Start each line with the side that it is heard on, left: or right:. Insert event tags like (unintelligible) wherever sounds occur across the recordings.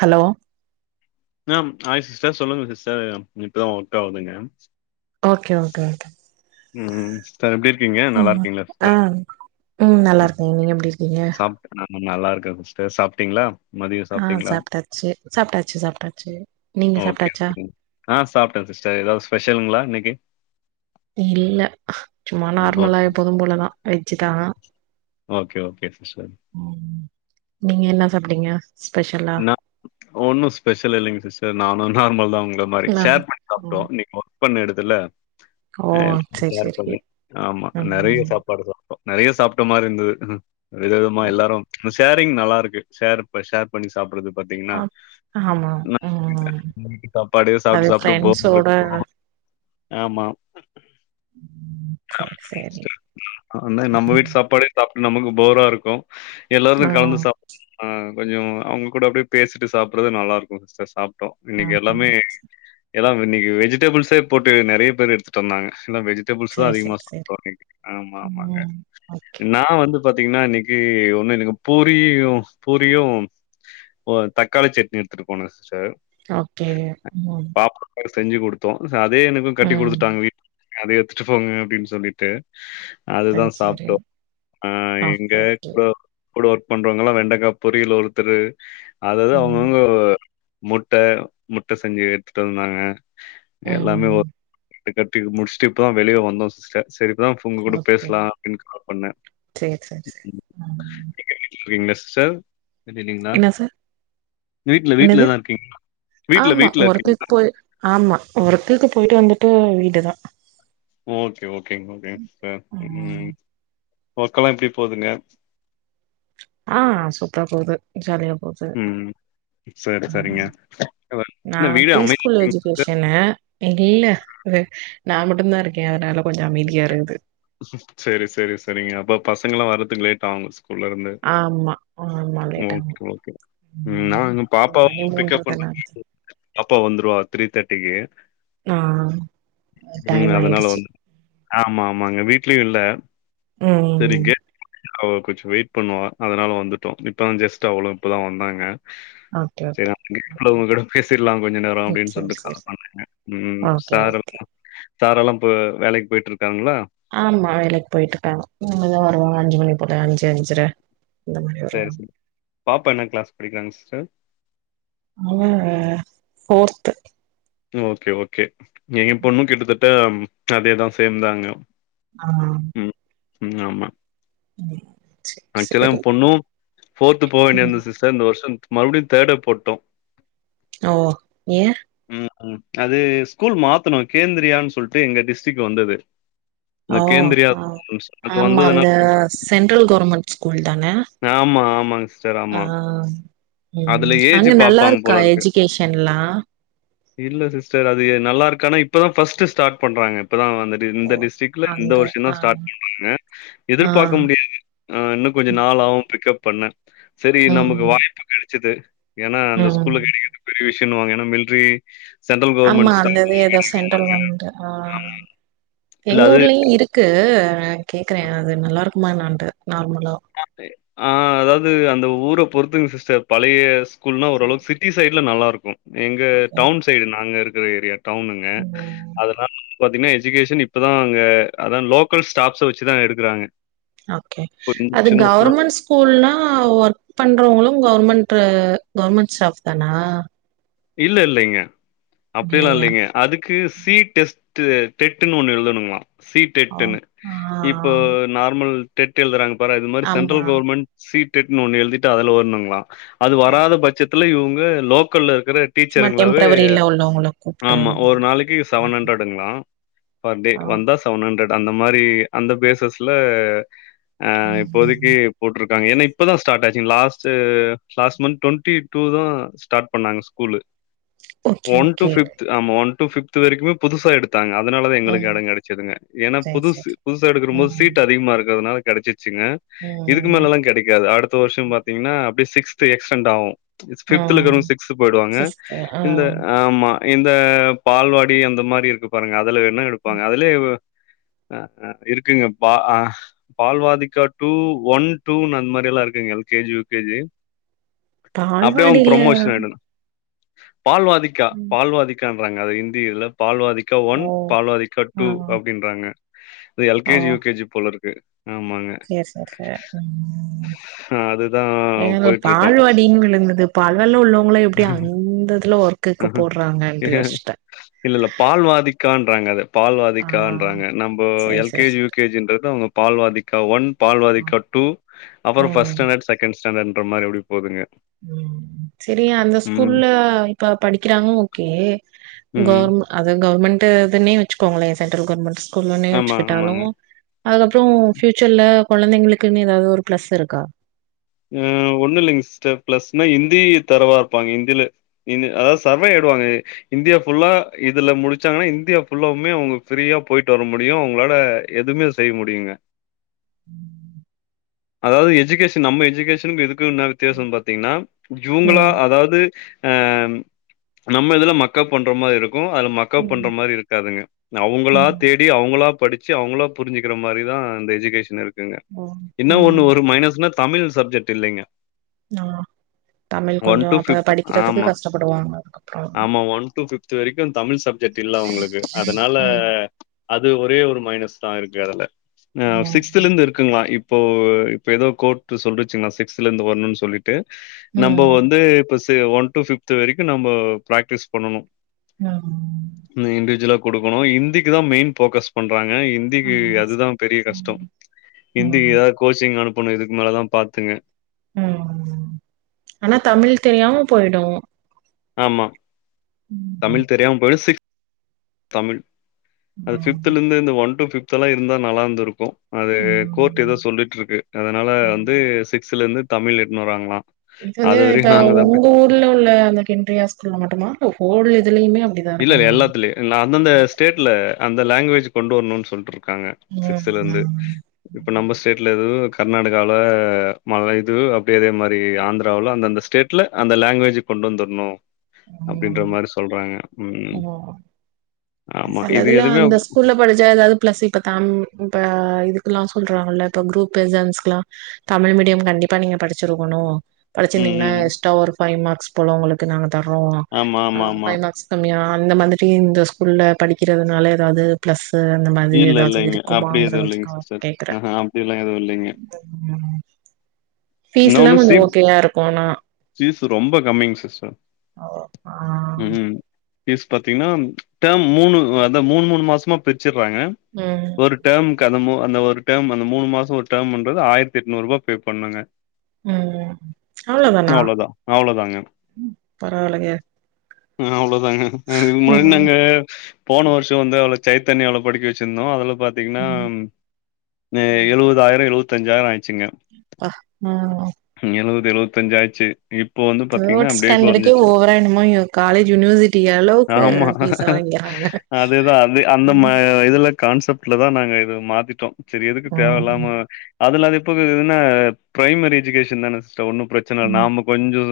right: Hello
left: ஆம் ஆய் sister சொல்லுங்க சிஸ்டர் இப்பதா ஒர்க் ஆகுதுங்க
right: ஓகே ஓகே நல்லது
left: ம் ஸ்டர் எப்டி இருக்கீங்க
right: ம்
left: நல்லாருக்கீங்ளா
right: ஆ
left: சிஸ்டர்
right: ம் நல்லாருக்கேங்க நீங்க எப்டி இருக்கீங்க
left: சாப்ட்டேன் நான் நல்லாருக்க சிஸ்டர் சாப்ட்டீங்களா
right: ஆ சாப்ட்டாச்சு சாப்ட்டாச்சு சாப்ட்டாச்சு நீங்க
left: ஓகே.
right: சாப்ட்டாச்சா
left: ம். ஆ சாப்ட்டே சிஸ்டர் எதாவ் ஸ்பெஷலுங்களா இன்னைக்கு
right: இல்ல சும்மா
left: ம்.
right: நார்மலா
left: ஓகே.
right: எப்பொதும் போலதா வெஜ்ஜுதா
left: ஓகே ஓகே சிஸ்டர்
right: ம் நீங்க என்ன சாப்டீங்க பெஷல்
left: நா ஒன்னு ஸ்பெஷல் இல்லேங்க சிஸ்டர் நானு நார்ம தா உங்க மாரி
right: நா
left: ஷேர் பண்ணி சாப்பிட்டோ
right: ம்
left: இன்னக்கு (unintelligible) பண்ண இடுத்துல
right: ஓ
left: எல்ல
right: சேரி
left: சேர்
right: சேரி
left: பண்ணி ஆமா நிறைய
right: ம்
left: சாப்பாடு சாப்டே நிறைய சாப்பிட்ட மாதிரி இருது வித விதமா எல்லாரு ஷேரிங் நல்லா இருக்கு ஷேர் ஷேர் பண்ணி சாப்டறது பாத்தீங்கன்னா
right: ஆ ஆமா
left: நா
right: ம்
left: சாப்படே
right: அது
left: சாப்ட்டு சாப்பிட்டு போர
right: ஃப்ரெண்ட்ஸோட
left: இருக்கு ஆமா
right: சேரி சேரி
left: (unintelligible) ஆ நம்ம வீட்டு சாப்பாடே சாப்பிட்டு நமக்கு போரா இருக்கு எல்லார்து
right: ஆ
left: கலந்து சாப்ட ஆஹ் கொஞ்சோ அவங்க கூட அப்படியே பேசிட்டு சாப்பறது நல்லா இருக்கு சிஸ்டர் சாப்ப டோ இன்னைக்கு
right: ம்
left: எல்லாமே எல்லா இன்னைக்கி வெஜிடபிள்ஸே போட்டு நெறைய பேர் எடுத்துட்டு வந்தாங்க எல்ல வெஜ் வெஜிடபில்ஸ் தா
right: சேரி
left: அதிகமா
right: சேரி சேரி
left: சாப்டோஇன்னேக்கு ஆமா ஆமாங்க
right: ம் ஓகே
left: நா வந்து பாத்தீங்கன்னா இன்னக்கி ஒண்ணு எனக்கு பூரி பூரியு ஓ தக்காளி சட்னி எடுத்துட்டுபோனே சிஸ்டர்
right: ஓகே ம்
left: பாப்பாவுக்கு செஞ்சு கொடுத்தோ சோ அதே எனக்கு கட்டி
right: ம்
left: கொடுத்துங்க வீட்டுல அதயே எத்துட்டு போங்க அப்டின்னு சொல்லிட்டு அதுதா
right: சரி, சரி.
left: சாப்பிட்டோ ஆஹ்
right: ஓகே,
left: எங்க
right: ஓகே.
left: ப்ரோ கூட ஒர்க் பண்றவாங்கல்லா வெண்டைக்கா பொரியலு ஒருத்தரு அதாவது
right: ம்.
left: அவுங்கவுங்க முட்ட முட்ட செஞ்சு எடுத்துட்டு வந்தாங்க எல்லாமே ஒ
right: ம்.
left: கட்டி முடிச்சுட்டு இப்பதா வெளிய வந்தோ சிஸ்டர் சேரி இப்பதா உங்க கூட
right: ஓகே.
left: பேசலா அப்டின்னு கால் பண்ணே
right: சரி, சரி, சரி.
left: (unintelligible)
right: ம்.
left: சிஸ்டர் குட் ஈவ்னிங்னா
right: என்ன சார்?
left: வீட்ல
right: என்னது?
left: வீட்லதா இருக்கீங்க வீட்ல
right: ஆமா.
left: வீட்ல இருக்கீங்க
right: ஒர்க்குக்கு போய் ஆமா ஒர்க்குக்கு போயிட்டு வந்துட்டு வீடுதா
left: ஓகே ஓகேங்க ஓகேங்க சிஸ்டர் ம் ஒர்க்கலா எப்டி போவ்துங்க
right: அஹ சூப்ரா போவ்து ஜாலியா போவ்து
left: ம். சரி, சரிங்க. அதான்
right: நா
left: என்ன வீடு
right: பிரீ
left: அமை
right: ஸ்கூல் எஜிகேஷனு இல்ல நா மட்டுதா இருக்கே அதனால கொஞ்சோ அமதியா இருக்குது
left: சேரி சேரி சேரிங்க அப்போ பசங்கலா வறதுக்கு லேட் ஆவுங்க ஸ்கூல்லருந்து
right: ஆமா ஆமா. லேட் ஆகும்.
left: ஓகே ஓகே
right: ம்.
left: நா இன்னு பாப்பாவ
right: மணி
left: பிக்கப்
right: தான ஆகுது.
left: பண்ற பாப்பா வந்துருவா த்ரீ தேர்ட்டிக்கு
right: ஆ
left: ம்
right: டைம்
left: அதனால
right: ஆயிடுச்சு.
left: வந்து ஆமா ஆமாங்க வீட்லயு இல்ல சேரிங்க
right: ம்.
left: கொஞ்சோ வெயிட் பண்ணுவா அதனால வந்துட்டோ இப்பதா ஜெஸ்ட் அவ்ளவு இப்பதா வந்தாங்க
right: அ
left: சேரி நா உங்ககூட பேசிடலா கொஞ்சோ நேரோ அப்டினு
right: சேரி
left: சொல்லிட்டு கால்
right: சேரி
left: பண்ணேங்க ம்
right: ஓகே
left: சாரு
right: ஓகே
left: சாரெல்லா இப்ப வேலக்கி போயிட்டு இருக்காங்களா
right: ஆமா வேலைக்கு போயிட்டு இருக்காங்க இனிமேதா வருவாங்க அஞ்சு மணி போல அஞ்சு அஞ்சர இந்த மாரி
left: சேரி
right: வருவாங்க
left: சிஸ் பாப்பா என்ன கிளாஸ் படிக்கிறாங்க சிஸ்டர்
right: அ போஃர்த்து
left: ஓகே ஓகே எங்க பொண்ணு கிட்டத்தட்ட அதேதா சேம்தாங்க
right: ஆ
left: உம் உம் ஆமா
right: (inaudible)
left: ஆக்சுவலா
right: சேரி
left: பொண்ணு ஃபோர்த்து போக வேண்டிய அந்த
right: ம்
left: சிஸ்டர் இந்த வருஷோ மறுபடியு தேர்டே போட்டோ
right: ஓ ஏ
left: ம் ம் அது ஸ்கூல் மாத்தணோ கேந்திரியான்னு சொல்லிட்டு எங்க டிஸ்டிக் வந்தது இந்த
right: ஓ
left: கேந்திரியா அது
right: ஆமா
left: வந்ததுனால
right: அந்த சென்ட்ரல் கவர்மெண்ட் ஸ்கூல் தானே
left: ஆமா ஆமாங்க சிஸ்டர் ஆமா
right: ம்
left: அதுல ஏஜ்
right: அங்க நல்லா
left: பார்ப்பாங்க
right: இருக்கா
left: போல இருக்கு.
right: எஜிகேஷன்லா
left: இல்ல சிஸ்டர் அது நல்லாருக்கான இப்பதா பர்ஸ்ட்டு ஸ்டார்ட் பண்றாங்க இப்பதா வந்து டு இந்த
right: ஓ
left: டிஸ்ரிக்ல இந்த
right: அங்க
left: வருஷோன்தா
right: ஆ
left: ஸ்டார் பண்ணுராங்க
right: ஆ
left: எதிர்பாக்க முடியாது ஆ இன்னு கொஞ்சு
right: ம்
left: நாள் ஆகு பிக்கப் பண்ண செரி நமக்கு
right: ம்
left: வாய்ப்பு கெடைச்சது ஏன்னா அந்த ஸ்கூல
right: ம்.
left: கெடைக்கிறது பெரிய விஷயோன்னு வாங்க ஏன்ன மிலிட்ரி
right: ஆமா அந்த இது ஏதோ சென்ட்ரல் கவர்மெண்டு ஆ
left: இல்ல
right: எங்க
left: அது
right: ஊர்லயு இருக் க்கு நா கேக்குறே அது நல்லா இருக்குமா என்னான்ட்டு நார்மலா
left: ஆ அதாவது அந்த ஊர பொறுத்துங்க சிஸ்டர் பழைய ஸ்கூல்னா ஓரளவுக்கு சிட்டி சைட் உள்ள நல்லா இருக்கு எங்க
right: ஓகே.
left: டவுன் சைடு நாங்க இருக்கிற ஏரியா டவுனுங்க
right: ம்.
left: அதனால பாத்தீங்கன்னா எஜுகேஷன் இப்பதான் அங்க அதா லோக்கல் ஸ்டாப்ஸ வச்சுதா எடுக்குறாங்க
right: ஓக்கே அது
left: கொஞ்சம் ஃபுல்
right: கவர்மெண்ட் டு ஸ்கூல்னா ஒர்க் பண்றவங்களு கவர்மெண்ட்டு கவர்மெண்ட் ஸ்டாப் தானா
left: இல்ல இல்லைங்க அப்டிலா
right: இல்லையா?
left: இல்லைங்க அதுக்கு சி டெஸ்டு டெட்ன்னு ஒண்ணு எழுதணுமா சி
right: ஓ!
left: டெட்டுனு
right: ஆ.
left: இப் ப நார்மல் டெட் எழுதுறாங்க பாரு அது மாறி
right: ஆமா.
left: சென்ட்ரல் கவர்மெண்ட் சீ டெட்டுன்னு ஒண்ணு எழுதிட்டு அதுல வரணுங்களா அது வராத பட்சத்துல இவங்க லோக்கல்ல இருக்கிற
right: சும்மா
left: டீச்சருங்களாவே
right: டெம்பரவரில உள்ளவங்கள கூப்ட்டு
left: ஆமா ஒரு நாளைக்கு செவன் ஹண்ரட் ளா பெர் டே
right: ஆ.
left: வந்தா செவன் ஹண்ரட் அந்த மாறி அந்த பேசஸ்ல ஆ
right: ஓகே.
left: இப்போதைக்கு
right: ம்.
left: போட்ருக்காங்க ஏன்னா இப்ப தா ஸ்டார்ட் ஆச்சு last last month twenty two தா ஸ்டார்ட் பண்ணாங்க school
right: okay,
left: one to
right: okay.
left: Fifth ஆமா ஒன் டு பிப்து வரைக்குமே புதுசா எடுத்தாங்க அதனாலதா எங்களுக்கு
right: ம்.
left: எடோ கெடச்சதுங்க ஏன்னா
right: சரி,
left: புதுசு
right: சரி.
left: புதுசா எடுக்குர போது
right: ம்.
left: சீட் அதிகமா இருக்குறதுனால கெடைச்சு சுங்க இதுக்கு
right: ம்.
left: மேலல்லா கெடைக்காது அடுத்த வருஷம் பாத்தீங்கன்னா அப்டியே சிக்ஸ்த் எக்ஸ்டெண்ட் ஆகு பிப்தல
right: ம்.
left: இருக்கிறவங்க சிக்ஸ்த் போயிடுவாங்க
right: சிஸ்டர் ஆ.
left: இந்த ஆமா இந்த பால்வாடி அந்த மாறி இருக்கு பாருங்க அதுல வேணா எடுப்பாங்க அதுலயே ஆ ஆ இருக்குங்க பா ஆ பால்வாதிக்கா டூ ஒன் டூன்னு அந்த மாறில்லா இருக்குங்க L K G U K G அப்டியே அவங்க
right: பால்வாடில
left: பிரமோஷன் ஆயிடுனு பால்வாதிக்கா
right: ம்.
left: பால்வாதிக்கான்றாங்க அது இந்தியில பால்வாதிக் கா
right: ஓ!
left: ஒன் பால்வாதிக்கா
right: ஆ.
left: டூ அப்டின்றாங்க இது L K G U K G போல இருக்கு ஆமாங்க
right: சேரி சேரி சேரி ம்
left: அதுதான்
right: எங்களதுல
left: போயிட்டுருக்கோம்.
right: பால்வாடின்னு ஒன்னு இருந்தது பகல்ல உள்ளவங்கள எப்டி அந்தததுல ஒர்க்குக்கு
left: ம்
right: போடுறாங்கன்ட்டு யோசிச்சிட்டே
left: இல்ல இல்ல பால்வாதிக்கான்றாங்க அத
right: ஆ
left: பால்வாதிக்கான்றாங்க நம்ம
right: சேர்
left: எல் கே
right: சேர்
left: ஜி யூ
right: சேர்
left: கே ஜி ன்றது அவங்க பால்வாதிக்கா ஒன் பால்வதிக்கா டூ அப்பறோ ஃபஸ்ட்
right: ம்
left: ஸ்டேண்டர்டு செகண்ட் ஸ்டேண்டர்ன்ற மாறி அப்டி போகுதுங்க
right: ம் செரி அந்த ஸ்கூல்ல இப்ப படிக்கிறாங்க ஓக்கே
left: ம்.
right: கவர்மெண் அது கவர்மெண்ட்டுதுன்னே வச்சுக்கோங்களே சென்ட்ரல் கவர்மெண்ட் ஸ்கூல்லுனே
left: ஆமா,
right: வெச்சுக்கிட்டாலு
left: ஆமாங்க.
right: அதுக்கப்பறோ ஃபியூச்சர்ல கொழந்தைங்களுக்குன்னு ஏதாவது ஒரு பிளஸ் இருக்கா
left: ஆ ஒன்னு இல்லைங்க சிஸ்டர் பிளஸ்ன்னா ஹிந்தி தரவா இருப்பாங்க ஹிந்தியில இது அதாவது சர்வே ஆயிடுவாங்க இந்தியா புல்லா இதுல முடிச்சாங்கன்னா இந்தியா ஃபுல்லாவுமே அவங்க பிரீயா போயிட்டு வர முடியு அவங்களாள எதுமே செய்முடியுங்க
right: ம்
left: அதாவது எஜுகேஷன் நம்ம எஜீ கேஷனுக்கு இதுக்கு ன்ன வித்தியாசம்னு பாத்தீங்கன்னா இவ்ங்களா
right: ம்
left: அதாவது ஆ நம்ம இதுல மக்கப் பண்ற மாரி இருக் கு அது மக்க பண்ற
right: ம்
left: மாரி இருக்காதுங்க அவங்களா
right: ம்
left: தேடி அவங்களா படிச் சி அவங்களா புரிஞ்சிக்கிற மாரி தா அந்த எஜுகேஷன் இருக்குங்க
right: ஓ
left: என்னோ ஒன்னு
right: ம்
left: ஒரு மைனஸ்னா தமிழ் சப்ஜெட் இல்லைங்க
right: ஆ தமிழ் கொஞ்சோ
left: டூ
right: அப்ப படிக்கிறதுக்கு
left: ஆமா.
right: கஷ்டப்படுவாங்க அதுக்கப்புறோ
left: இது வரைக்கோ தமிழ் சப்ஜெக்ட் இல்ல அவங்களுக்கு அதனால
right: ம்
left: அது ஒரே ஒரு மைனஸ் தா இருக்கு அதுல அ
right: ம்
left: சிக்ஸ்த்லருந்து இருக்குங்களா இப்போ இப்ப ஏத கோர்ட்சொல்ச் சிங்களா சிக்ஸ்தலருந்து வரணு சொல்லிட்டு நம்போ
right: ம்
left: வந் து ப சி ஒன் டு பிப்து வரைக்கு நம்ம பிராக்டிஸ் பண்ணனு
right: ஆம்
left: இண்டிஜுவலா குடுக்கணு ஹிந்திக்கு தா மெயின் போக்கஸ் பண்றாங்க இந் திக்கு அதுதா பெரிய கஷ்டோ ஹிந்திக்கு
right: ம்
left: ஏதாது கோச்சிங் அனுப்பணு இதுக்கு மேலதா பாத்துங்க
right: ம் ஆனா தமிழ் தெரியாம போயிடு
left: ஆமா தமிழ் தெரியாம போயிடு சிக் தமிழ் அது பிப்தலந்து இந்த ஒன் டு பிப்த்ல்லா இருந்தா நல்லாந்துருக்கு அது கோட் ஏதோ சொல்லிட்டுருக்கு அதனால வந்து சிக்ஸ்துலருந்து தமிழ் எத்துனு வராங்களா
right: இது வந்து இப்ப உங்க ஊர்ல உள்ள அந்த கேந்திரியா ஸ்கூல்ல மட்டுமா ஹோல் இதுலயு அப்படி
left: இல்லல்ல எல்லாத்துலயோ அந்த ஸ்டேட்ல அந்த லங்குவேஜ் கொண்டு வரணுன்னு சொல்ட்டுருக்காங்க
right: ம்
left: சிக்ஸ்த்லருந்து இப்ப நம்ம ஸ்டேட்ல இது கர்நாடகால மல இது அப்படி அதே மாரி ஆந்திராவுல அந்தந்த ஸ் டேட்ல அந்த லங்குவேஜ் கொண்டு வந்துரணு அப்டின்ற மாரி சொல்றாங்க
right: ஓ
left: ம். ஆமா. இது
right: செலதுல
left: எதுவுமே அப்
right: அந்தஸ்கூ ல்ல படிச்சா ஏதாது பிளஸ் இப்ப தம் இப்ப இதுக்கெல்லா சொல்றாங்கல இப்ப குரூப் எக்ஷாம்ஸ்க்கெலா தமிழ் மீடியம் கண்டிப்பா நீங்க படிச்சிருக்கணு
left: ம்,
right: படிச்சிருந்தீங்கன்னா
left: ம்.
right: எக்ஸ்டா ஒரு ஃபைவ் மார்க்ஸ் போல உங்களுக்கு நாங்க தர்றோ
left: ஆமா, ஆமா, ஆமா.
right: ஃபைவ் மார்க்ஸ் சம்யா அந்த மாதிரி இந்த ஸ்கூல்ல படிக்கிறதுனால எதாது பிளஸ்சு அந்த மாதிரி
left: இல்ல
right: ஏதாது
left: இல்லைங்க. அப்படி எதுவும் இல்லைங்க
right: இருக்குமாங்றதுக்காக நா வந்து
left: சிஸ்டர்.
right: கேக்குறே (inaudible)
left: ஆஹ அப்படிலாம் எதுவும் இல்லைங்க.
right: பீஸ்ல்லா கொஞ்சோ ஓகேயா இருக்கோ ஆனா
left: பீஸ் ரொம்ப கம்மிங் சிஸ்டர்
right: ஆ
left: ம்க்ம் பீஸ் பாத்தீங்கன்னா டேம் மூணு அத மூணு மூணு மாசமா பிரிச்சிற்றாங்க
right: ம்
left: ஒரு டேம்க்கு அந்த மூ அந்த ஒரு டேம் அந்த மூணு மாசோ ஒரு டேம்ன்றது ஆயிரத்தி எட்நூரூபா பே பண்ணுங்க
right: ம் அவ்ளோ தானா
left: அவ்வளோதான். அவ்வளோதாங்க.
right: பரவாலக
left: ம் அவ்ளோதாங்க இதுக்கு முன்னாடி
right: ம்
left: நாங்க போன வருஷோ வந்து அவ்ளோ சைத் தனியா அவல படிக்க வெச்சிருந்தோ அதல பாத்தீங்கன்னா எழுவதாயிறோ எழுவத்தஞ்சாயிறோ ஆயிருச்சுங்க
right: ப்பா ம்
left: எழுவது எழுவத்தஞ்சி ஆச்சி இப்போ வந்து பாத்தீங்கன்னா
right: தேர்ட்
left: அப்டியே
right: ஸ்டாண்டர்டுக்கே
left: கொறைஞ்சிச்சக
right: ஓவரா என்னமோ காலேஜ் யூனிவர்சிட்டி அளவுக்கு
left: ஆமா
right: ஃபீஸா வாங்கிறாங்க
left: அதே தா அது அந் இந்த மா
right: ம்
left: இதுல கான்செப்ட்டுலதா நாங்க இது மாத்திட்டோ சேரி எதுக்கு தேவ இல்லாம அதுல அது எப்போ இருக்குதுன்னா பிரைமரி எஜுகேஷ தானே சோ ஒன்னு பிரச்சன இல்ல
right: ம்
left: நாம்ம கொஞ்சோ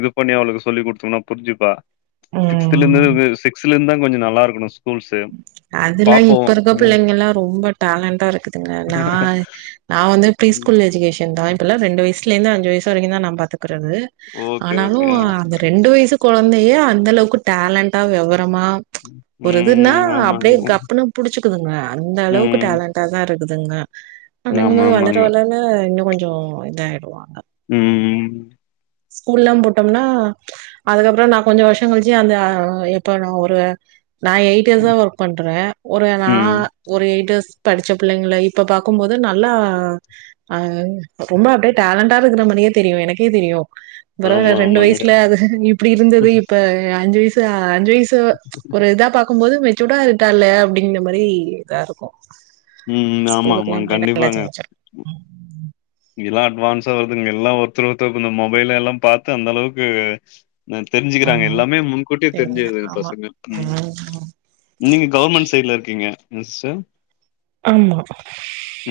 left: இது பண்ணி அவளுக்கு சொல்லி கூடுத்தோம்னா புரிஞ்சிப்பா
right: ம்
left: சிக்ஸ்த்லந்து சிக்ஸ்த்துல இருந்தா கொஞ்சோ நல்லா இருக்கணு ஸ்கூல்ஸ்
right: அதுல்லா இப்ப இருக்க பிள்ளைங்கல்லா ரொம்ப டேலண்டா இருக்குதுங்க நா நா வந்து ஃப்ரி
left: ம்
right: ஸ்கூல் எஜுகேஷன் தா இப்பல்ல ரெண்டு வயசுல இருந்து அஞ்சு வயசு வரைக்கு தா நா பாத்துக்கறது
left: ஓகே
right: ஆனாலு
left: ஓகே ஆ
right: அந்த ரெண்டு வயசு கோழந்தையே அந்தளவுக்கு டேலண்டா விவரமா
left: ம்
right: எதுன்னா அப்புடியே
left: ஆமாங்க
right: கப்புனு புடிச்சுக்குதுங்க அந்த அளவுக்கு
left: ம்
right: டேலண்டாதா இருக்குதுங்க அப்டிங்கும்
left: ஆமா
right: போது வளர
left: ஆமாங்க
right: வளரல இன்னு கொஞ்சோ இதாயிடுவா
left: ம்
right: ஸ்கூல்லா போட்டோம்னா அதுக்கப்றோ நா கொஞ்சோ வருஷோ கழிச்சு அந்த இப்ப நா ஒரு நா எயிட் இயர்ஸ் ஆ ஒர்க் பண்ற ஒரு நா
left: ம்
right: ஒரு எயிட் இயர்ஸ் படிச்ச பிள்ளைங்கள இப்ப பாக்கும் போது நல்லா அது ரொம்ப அப்டியே டேலண்டா இருக்கற மாரியே தெரியு எனக்கே தெரியு பரவால்ல
left: ஆமா
right: ரெண்டு
left: ஆமாங்க
right: வயசுல அது இப்புடி இருந்தது இப்ப அஞ்சி வயசு இப்ப ஆஞ்சி வயசு ஒரு இதா பாக் இருக்கும் போது மெச்சூடா ஆயிட்டாலால அப்டிங்கிற மாரி இதா இருக்கு
left: ம் ஆமா
right: ஸ்கூலுக்கெல்லா
left: ஆமாங்க
right: போனா நல்லா செஞ்சாயிரோ
left: இதுல்லா அட்வான்ஸா வருதுங்க எல்லா ஒருத்தர் ஒருத்தருக்கு இந்த மொபைல் எல்லா பாத்து அந்த அளவுக்கு நா தெரிஞ்சிக்கிறாங்க
right: ம்
left: எல்லாமே முன்கூட்டியே தெரிஞ்சிறுதுங்க
right: ஆமா
left: பசங்க ம் நீங்க கவர்மெண்ட் சைட்ல இருக்கீங்க என்ன சிஸ்டர்
right: ஆமா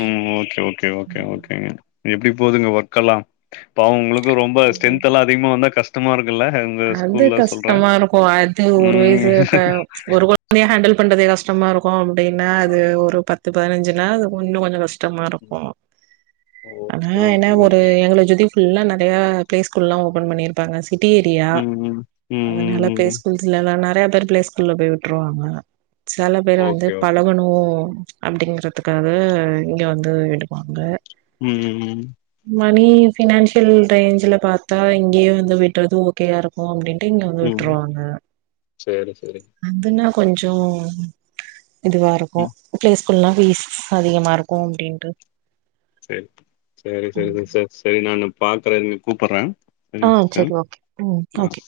left: ம் ஓகே ஓகே ஓகே ஓகேங்க எப்டி போகுதுங்க ஒர்க் எல்லாம் பாவு உங்களுக்கு ரொம்ப ஸ்ட்ரென்த் எல்லா அதிகமா வந்தா கஷ்டமா இருக்குல்ல உங்க
right: அது
left: ஸ்கூல்ல சொல்றே
right: கஷ்டமா இருக்கு அது ஒரு வயசு அப்ப ஒரு அதைய ஹேண்டல் பண்றதே கஷ்டமா இருக்கு அப்டின்னா அது ஒரு பத்து பதினஞ்சி நாள் அது இன்னு கொஞ்சோ கஷ் ட்டமா
left: ம்
right: இருக்கு ஆனா
left: ஓகே
right: ஏன்னா
left: ஓகே
right: ஒரு
left: ஓகே
right: எங்கள சுத்தி ஃபுல்லா நறைய பிளே ஸ்கூல்லா ஓபன் பண்ணிருப்பாங்க சிட்டி ஏரியா
left: ம் ம் ம் ம்
right: அதனால
left: ம்
right: பிளே
left: ம்
right: ஸ்கூல்லா நறைய பேரு பிளே ஸ்கூல்ல போயி விட்டுருவாங்க செல பேரு வந்து
left: ஓகே ஓகே
right: பழகனு அப்டிங்கறதுக்காக இங்க வந்து விடுவாங்க
left: ம் ம் ம்
right: மணி பினான்சியல் ரேஞ்சில பாத்தா இங்கயே வந்து விட்றது ஓகேயா இருக் கோ அப்டின்ட்டு இங்க வந்து
left: ம் ம்
right: விட்ருவாங்க
left: சரி சரி
right: அதுன்னா கொஞ்சோ இதுவா இருக்கு
left: ம்
right: பிளேஸ் ஸ்கூல்லா ஃபீஸ் அதிகமா இருக்கு அப்டின்டு
left: செர் செரி செரி செரி செரி செரி நானு பாக்குறே இருங்க கூப்புட்ற
right: ஆ செரி ஓகே ம் ஓகே